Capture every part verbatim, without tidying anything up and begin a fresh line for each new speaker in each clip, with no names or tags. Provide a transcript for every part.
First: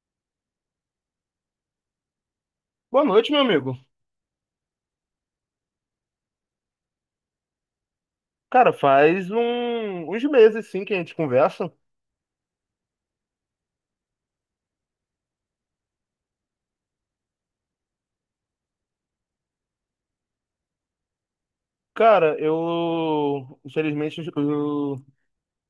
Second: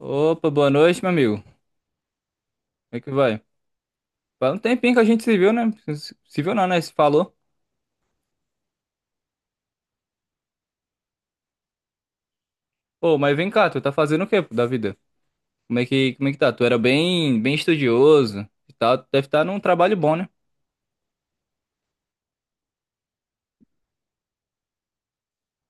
Opa, boa noite, meu amigo. Como é
Boa
que
noite, meu
vai?
amigo.
Faz um tempinho que a gente se viu, né? Se se viu não, né? Se falou.
Cara, faz um- uns meses sim que a gente conversa.
Pô, mas vem cá, tu tá fazendo o quê da vida? Como é que, como é que tá? Tu era bem, bem estudioso e tal. Tu deve estar num trabalho bom, né?
Cara, eu infelizmente os, o-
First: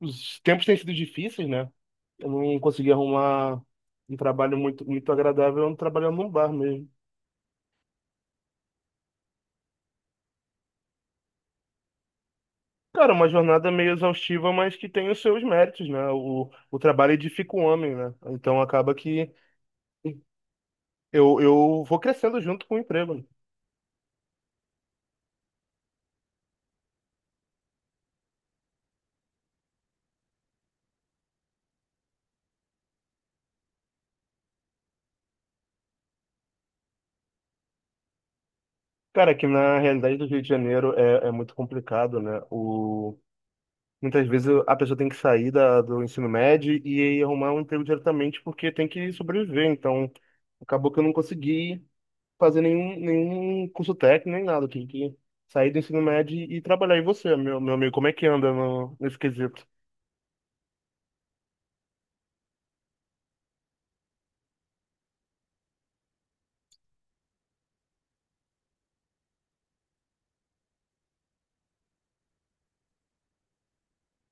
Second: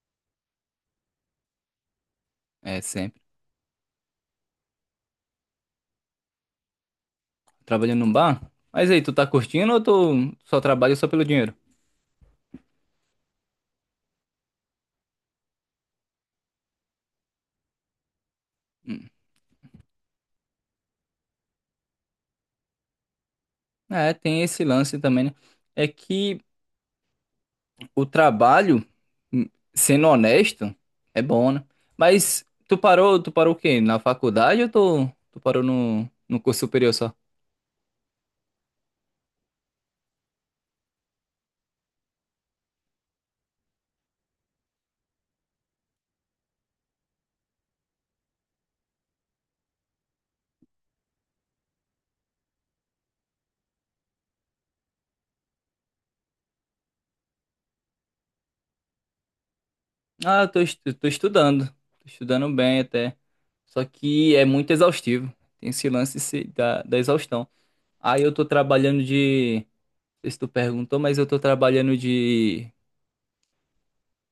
os tempos têm sido difíceis, né? Eu não
É,
consegui
sempre.
arrumar um trabalho muito muito agradável, trabalhando num bar mesmo.
Trabalhando num bar? Mas aí, tu tá curtindo ou tu só trabalha só pelo dinheiro?
Cara, uma jornada meio exaustiva, mas que tem os seus méritos, né? O, o trabalho edifica o homem, né? Então acaba que eu, eu vou crescendo junto com o emprego. Né?
É, tem esse lance também, né? É que o trabalho, hum, sendo honesto, é bom, né? Mas tu parou, tu parou o quê? Na faculdade ou tu, tu parou no, no curso superior só?
Cara, aqui na realidade do Rio de Janeiro é, é muito complicado, né? O muitas vezes a pessoa tem que sair da, do ensino médio e arrumar um emprego diretamente porque tem que sobreviver. Então, acabou que eu não consegui fazer nenhum, nenhum curso técnico, nem nada. Eu tive que sair do ensino médio e trabalhar. E você, meu, meu amigo, como é que anda no, nesse quesito?
Ah, eu tô, estu- tô estudando. Tô estudando bem até. Só que é muito exaustivo. Tem esse lance se- da, da exaustão. Aí eu tô trabalhando de. Não sei se tu perguntou, mas eu tô trabalhando de.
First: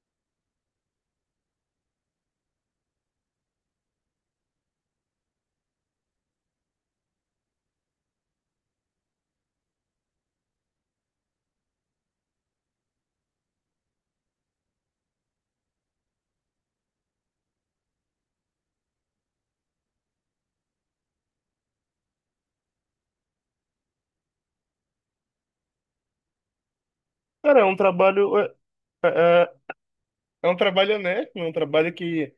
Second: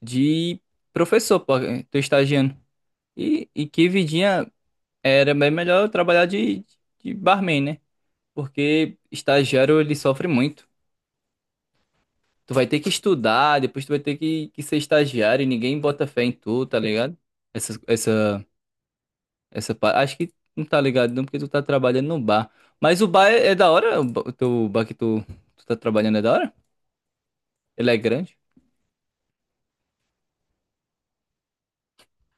De professor, pô. Tô estagiando. E, e que vidinha era bem melhor eu trabalhar de, de barman, né? Porque estagiário ele sofre muito. Tu vai ter que estudar, depois tu vai ter que, que ser estagiário e ninguém bota fé em tu, tá ligado? Essa, essa Essa parte. Acho que não tá ligado não, porque tu tá trabalhando no bar. Mas o bar é, é da hora? O ba- o teu bar que tu, tu tá trabalhando é da hora?
Cara, é um
Ele é grande?
trabalho. É, é, é é um trabalho honesto, é um trabalho que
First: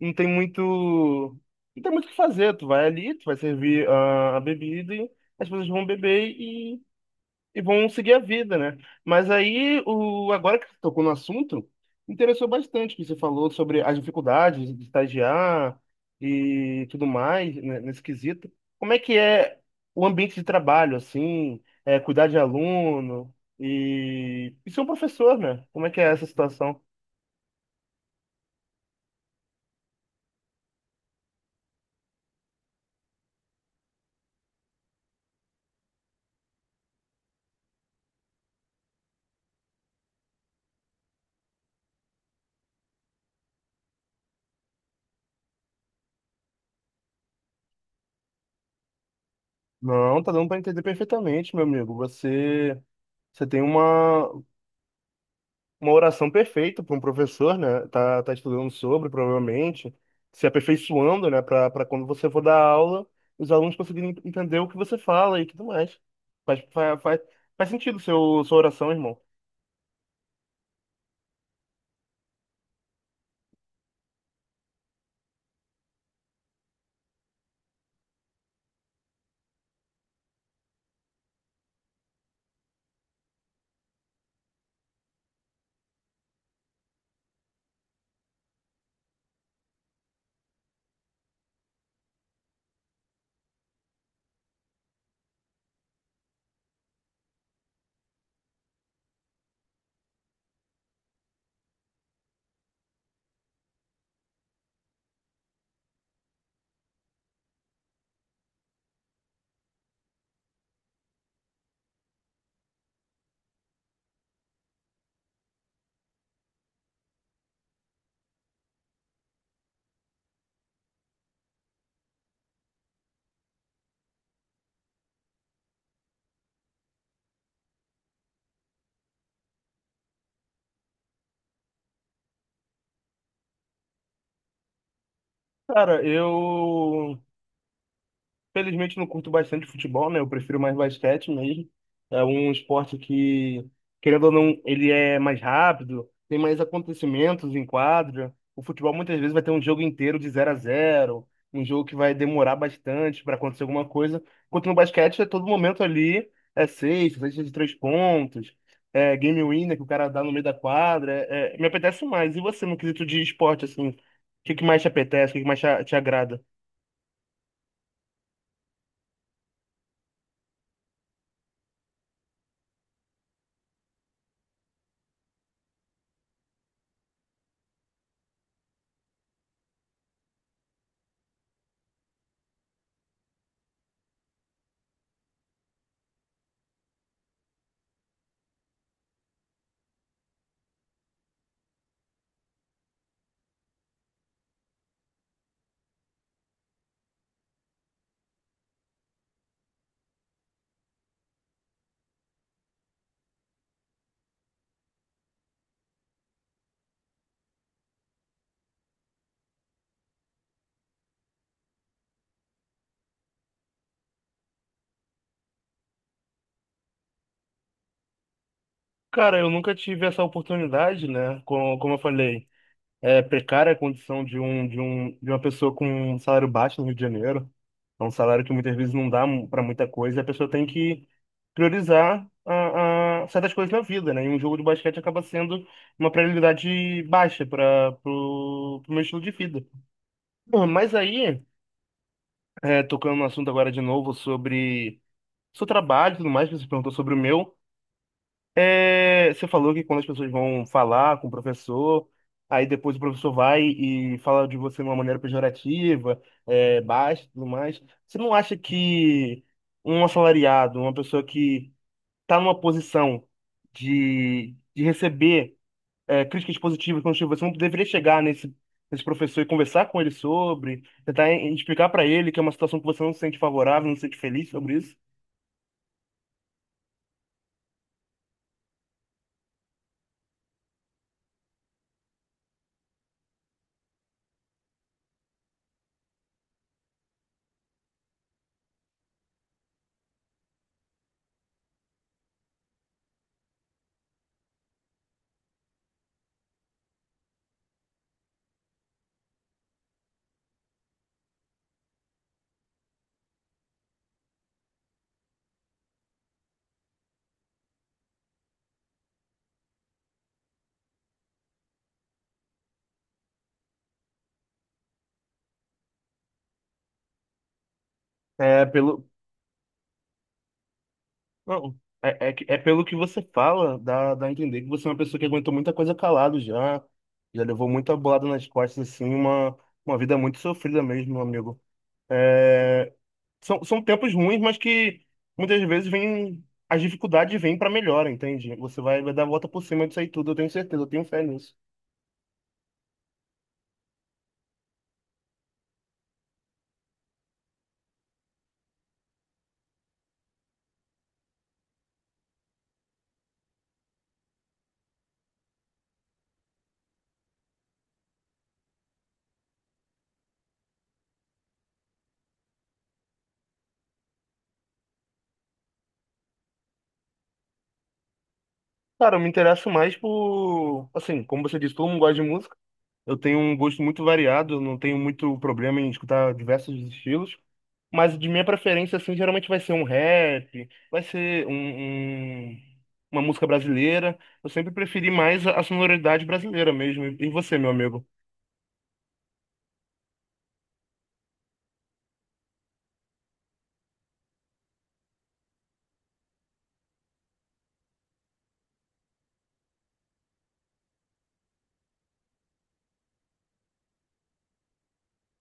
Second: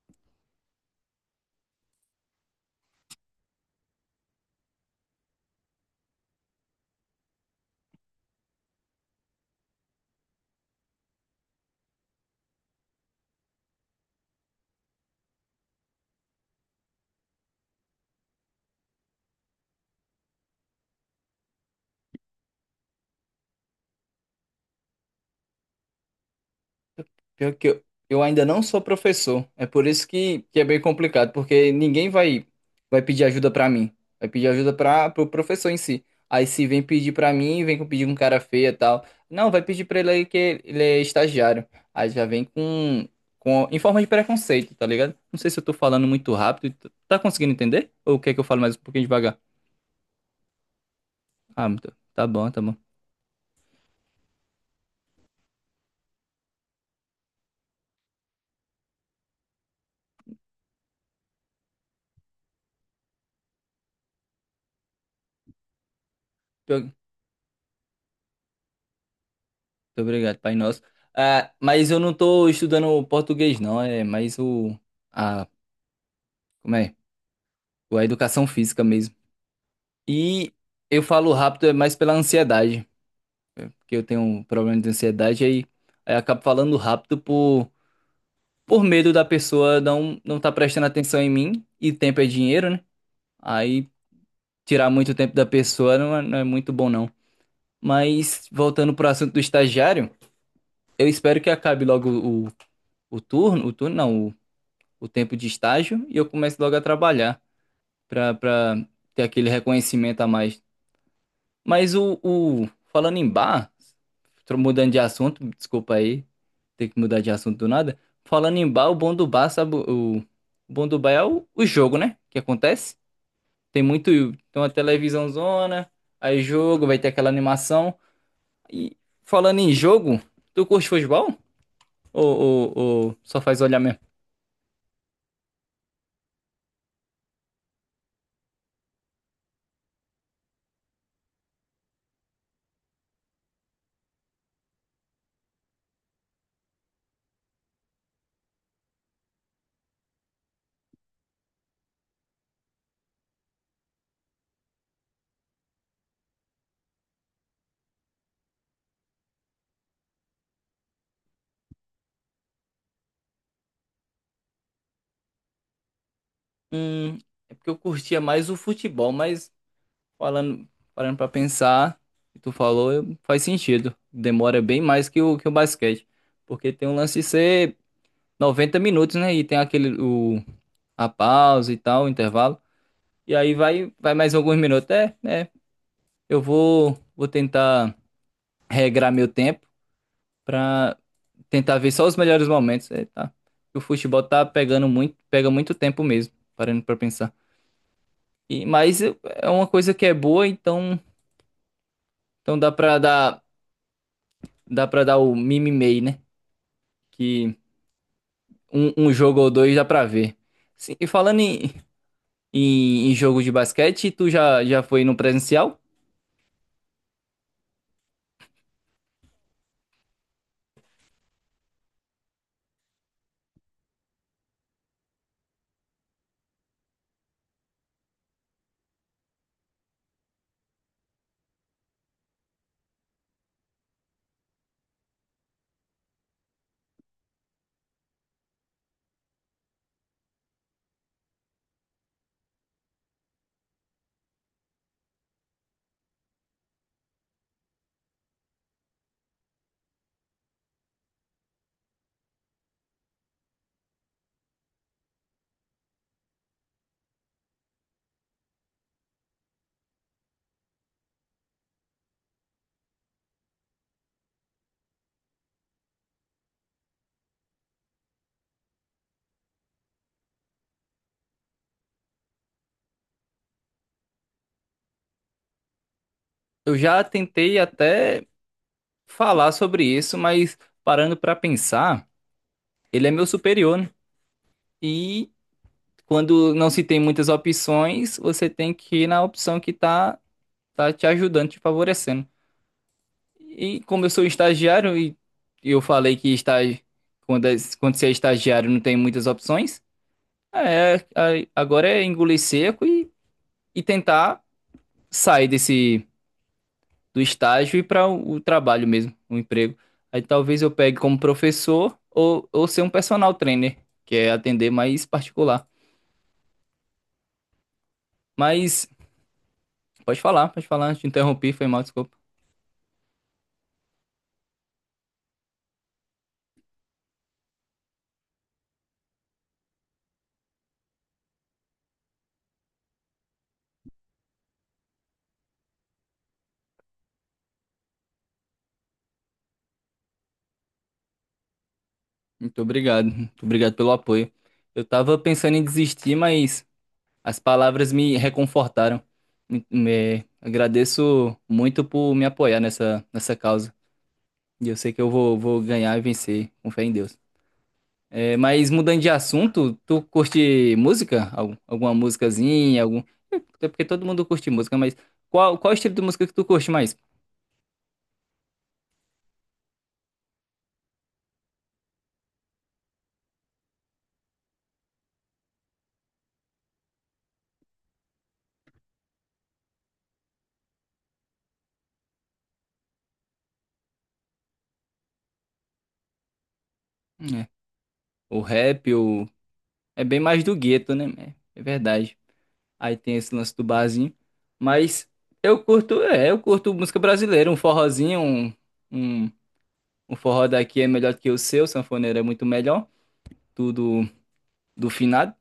não tem muito. Não tem muito o que fazer. Tu vai ali, tu vai servir a, a bebida e as pessoas vão beber e vão seguir a vida, né? Mas aí, o, agora que você tocou no assunto, me interessou bastante que você falou sobre as dificuldades de estagiar e tudo mais, né, nesse quesito. Como é que é o ambiente de trabalho, assim, é, cuidar de aluno e, e ser um professor, né? Como é que é essa situação?
Pior que eu, eu ainda não sou professor. É por isso que, que é bem complicado, porque ninguém vai vai pedir ajuda pra mim. Vai pedir ajuda para pro professor em si. Aí se vem pedir pra mim, vem com pedir com cara feia e tal. Não, vai pedir pra ele aí que ele é estagiário. Aí já vem com, com em forma de preconceito, tá ligado? Não sei se eu tô falando muito rápido. Tá tá conseguindo entender? Ou quer que eu fale mais um pouquinho devagar?
Não, tá dando para entender perfeitamente, meu
Ah, muito-
amigo.
tá bom, tá bom.
Você, você tem uma, uma oração perfeita para um professor, né? Tá, tá estudando sobre, provavelmente, se aperfeiçoando, né? Para para quando você for dar aula, os alunos conseguirem entender o que você fala e tudo mais. Faz,
Pior- Muito
faz, faz, faz sentido seu, sua oração, irmão.
obrigado, Pai Nosso. Ah, mas eu não tô estudando português, não. É mais o a Como é? A educação física mesmo. E eu falo rápido é mais pela ansiedade, porque eu tenho um problema de ansiedade, aí, aí eu acabo falando rápido por, por medo da pessoa não não estar prestando atenção em mim, e tempo é dinheiro, né? Aí tirar muito tempo da pessoa não é, não é muito bom, não. Mas voltando pro assunto do estagiário, eu espero que acabe logo o, o turno, o turno não, o, o tempo de estágio, e eu comece logo a trabalhar, para para ter aquele reconhecimento a mais. Mas o, o- falando em bar, tô mudando de assunto, desculpa aí, ter que mudar de assunto do nada. Falando em bar, o bom do bar, sabe, o, o bom do bar é o, o jogo, né? Que acontece. Tem muito, tem uma televisão zona aí jogo, vai ter aquela animação. E falando em jogo, tu curte futebol? Ou, ou, ou só faz olhar mesmo?
Cara, eu felizmente não curto bastante futebol, né? Eu prefiro mais basquete mesmo. É um esporte que, querendo ou não, ele é mais rápido, tem mais acontecimentos em quadra. O futebol muitas vezes vai ter um jogo inteiro de zero a zero, um jogo que vai demorar bastante para acontecer alguma coisa. Enquanto no basquete é todo momento ali, é sexta, sexta de três pontos, é game winner que o cara dá no meio da quadra. É, é, me apetece mais. E você, no quesito de esporte, assim, o que que mais te apetece, o que que mais te te agrada?
Hum, é porque eu curtia mais o futebol, mas Falando, parando pra pensar, que tu falou, eu- faz sentido. Demora bem mais que o, que o basquete. Porque tem um lance de ser noventa minutos, né? E tem aquele, o, a pausa e tal, o intervalo. E aí vai, vai mais alguns minutos. É, é. Eu vou, vou tentar regrar meu tempo pra tentar ver só os melhores momentos. É, tá. O futebol tá pegando muito, pega muito tempo mesmo, parando pra pensar. E, mas é uma coisa que é boa, então, então dá pra dar. dá pra dar o mimimei, né? Que um, um jogo ou dois dá pra ver. Sim, e falando em, em, em jogo de basquete, tu já, já foi no presencial?
Cara, eu nunca tive essa oportunidade, né? Como, como eu falei, é precária a condição de um, de um, de uma pessoa com um salário baixo no Rio de Janeiro. É um salário que muitas vezes não dá para muita coisa, e a pessoa tem que priorizar a, a certas coisas na vida, né? E um jogo de basquete acaba sendo uma prioridade baixa para o meu estilo de vida. Bom, mas aí, é, tocando no assunto agora de novo sobre seu trabalho e tudo mais, que você perguntou sobre o meu. É, você falou que quando as pessoas vão falar com o professor, aí depois o professor vai e fala de você de uma maneira pejorativa, é, baixa e tudo mais. Você não acha que um assalariado, uma pessoa que está numa posição de, de receber é, críticas positivas, construtivas, você não deveria chegar nesse, nesse professor e conversar com ele sobre, tentar em- explicar para ele que é uma situação que você não se sente favorável, não se sente feliz sobre isso?
Eu já tentei até falar sobre isso, mas parando pra pensar, ele é meu superior, né? E quando não se tem muitas opções, você tem que ir na opção que tá, tá te ajudando, te favorecendo. E como eu sou estagiário e eu falei que estágio, quando, é- quando você é estagiário não tem muitas opções, É, a- agora é engolir seco e, e tentar sair desse do estágio e para o, o trabalho mesmo, o emprego. Aí talvez eu pegue como professor ou, ou ser um personal trainer, que é atender mais particular.
É,
Mas
pelo,
pode falar, pode falar, te interrompi, foi
não,
mal, desculpa.
é, é, que- é pelo que você fala, dá, dá a entender que você é uma pessoa que aguentou muita coisa calado já, já levou muita bolada nas costas, assim, uma, uma vida muito sofrida mesmo, meu amigo. São, são tempos ruins, mas que muitas vezes vem, as dificuldades vêm pra melhora, entende? Você vai, vai dar a volta por cima disso aí tudo, eu tenho certeza, eu tenho fé nisso.
Muito obrigado, muito obrigado pelo apoio. Eu tava pensando em desistir, mas as palavras me reconfortaram. Me, me- agradeço muito por me apoiar nessa, nessa causa. E eu sei que eu vou, vou ganhar e vencer, com fé em Deus. É, mas mudando de assunto, tu curte música? Algum- alguma musicazinha? Algum... Até porque todo mundo curte música, mas qual, qual estilo de música que tu curte mais?
Cara, eu me interesso mais por, assim, como você disse, todo mundo gosta de música, eu tenho um gosto muito variado, eu não tenho muito problema em escutar diversos estilos. Mas de minha preferência, assim, geralmente vai ser um rap, vai ser um, um- uma música brasileira. Eu sempre preferi mais a a sonoridade brasileira mesmo. E e
É,
você, meu amigo?
o rap, o... é bem mais do gueto, né? É, é verdade. Aí tem esse lance do barzinho. Mas eu curto, é, eu curto música brasileira, um forrozinho, um, um, um forró daqui é melhor que o seu, sanfoneiro é muito melhor, tudo do finado.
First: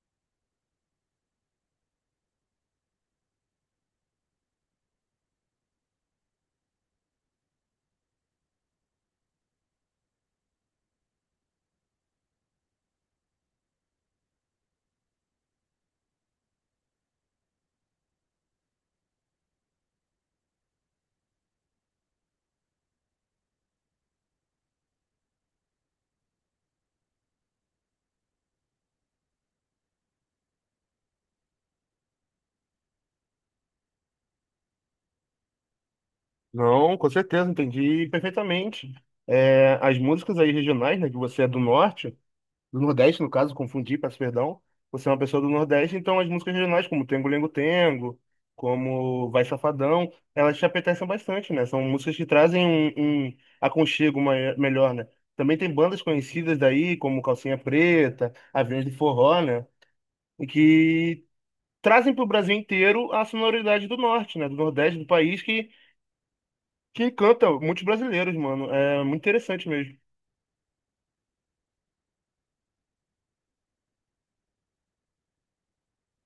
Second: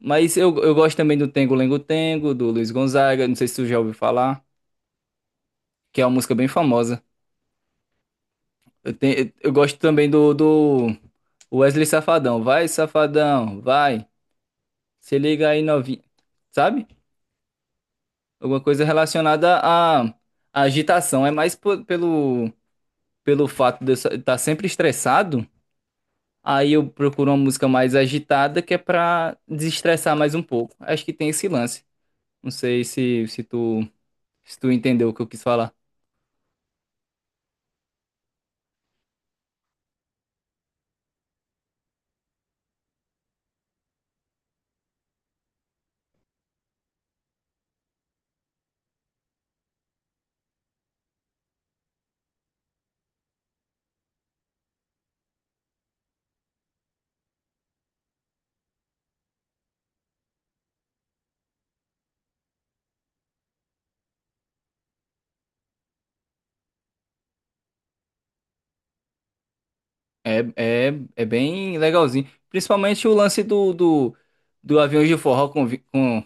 Mas eu, eu gosto também do Tengo Lengo Tengo, do Luiz Gonzaga, não sei se tu já ouviu falar, que é uma música bem famosa. Eu, tenho, eu eu gosto também do, do Wesley Safadão. Vai, Safadão, vai, se liga aí, novinho. Sabe? Alguma coisa relacionada à, à agitação. É mais po- pelo, pelo fato de eu estar sempre estressado, aí eu procuro uma música mais agitada, que é pra desestressar mais um pouco. Acho que tem esse lance. Não sei se, se tu, se tu entendeu o que eu quis falar.
Não, com certeza, entendi perfeitamente. É, as músicas aí regionais, né, que você é do norte. Do Nordeste, no caso, confundi, peço perdão. Você é uma pessoa do Nordeste, então as músicas regionais, como Tengo Lengo Tengo, como Vai Safadão, elas te apetecem bastante, né? São músicas que trazem um, um aconchego mai- melhor, né? Também tem bandas conhecidas daí, como Calcinha Preta, Aviões de Forró, né? E que trazem para o Brasil inteiro a sonoridade do Norte, né? Do Nordeste do país, que, que encanta muitos brasileiros, mano. É muito interessante mesmo.
É, é, é bem legalzinho. Principalmente o lance do, do, do Aviões de Forró com, vi- com.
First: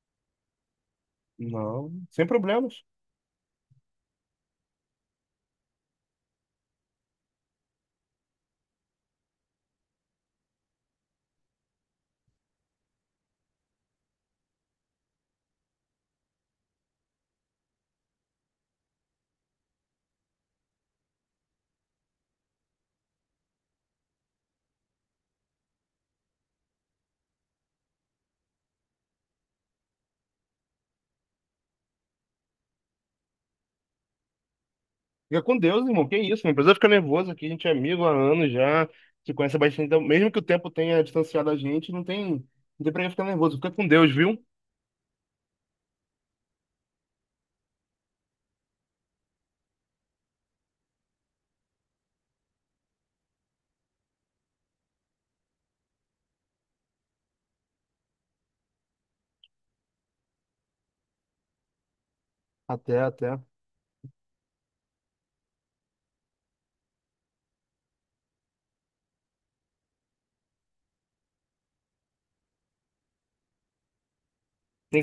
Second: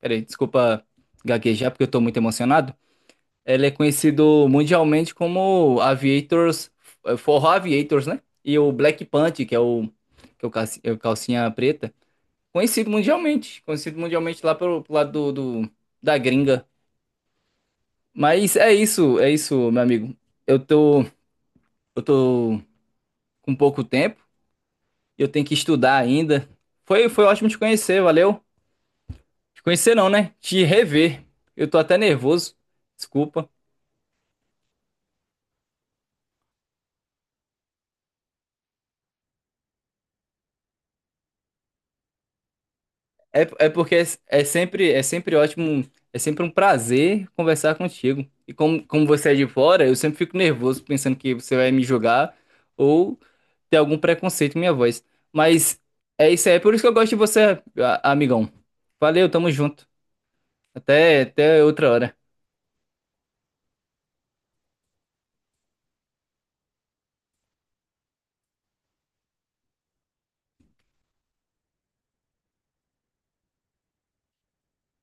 Peraí, desculpa gaguejar porque eu
Não,
tô muito
sem
emocionado.
problemas.
Ele é conhecido mundialmente como Aviators, eh, Forró Aviators, né? E o Black Panther, que é o, que é o calci- é o calcinha preta. Conhecido mundialmente. Conhecido mundialmente lá pro, pro lado do, do- da gringa. Mas é isso, é isso, meu amigo. Eu tô, eu tô com pouco tempo. Eu tenho que estudar ainda. Foi, foi ótimo te conhecer, valeu. Te conhecer não, né? Te rever. Eu tô até nervoso. Desculpa.
Fica com Deus, irmão. Que isso, não precisa ficar nervoso aqui. A gente é amigo há anos já, se conhece há bastante. Então, mesmo que o tempo tenha distanciado a gente, não tem, não tem pra que ficar
É,
nervoso.
é
Fica com
porque é,
Deus, viu?
é sempre é sempre ótimo, é sempre um prazer conversar contigo. E como, como você é de fora, eu sempre fico nervoso pensando que você vai me julgar ou ter algum preconceito com minha voz. Mas é isso aí, é por isso que eu gosto de você, a- amigão. Valeu, tamo junto. Até, até outra hora.
Até, até. Tem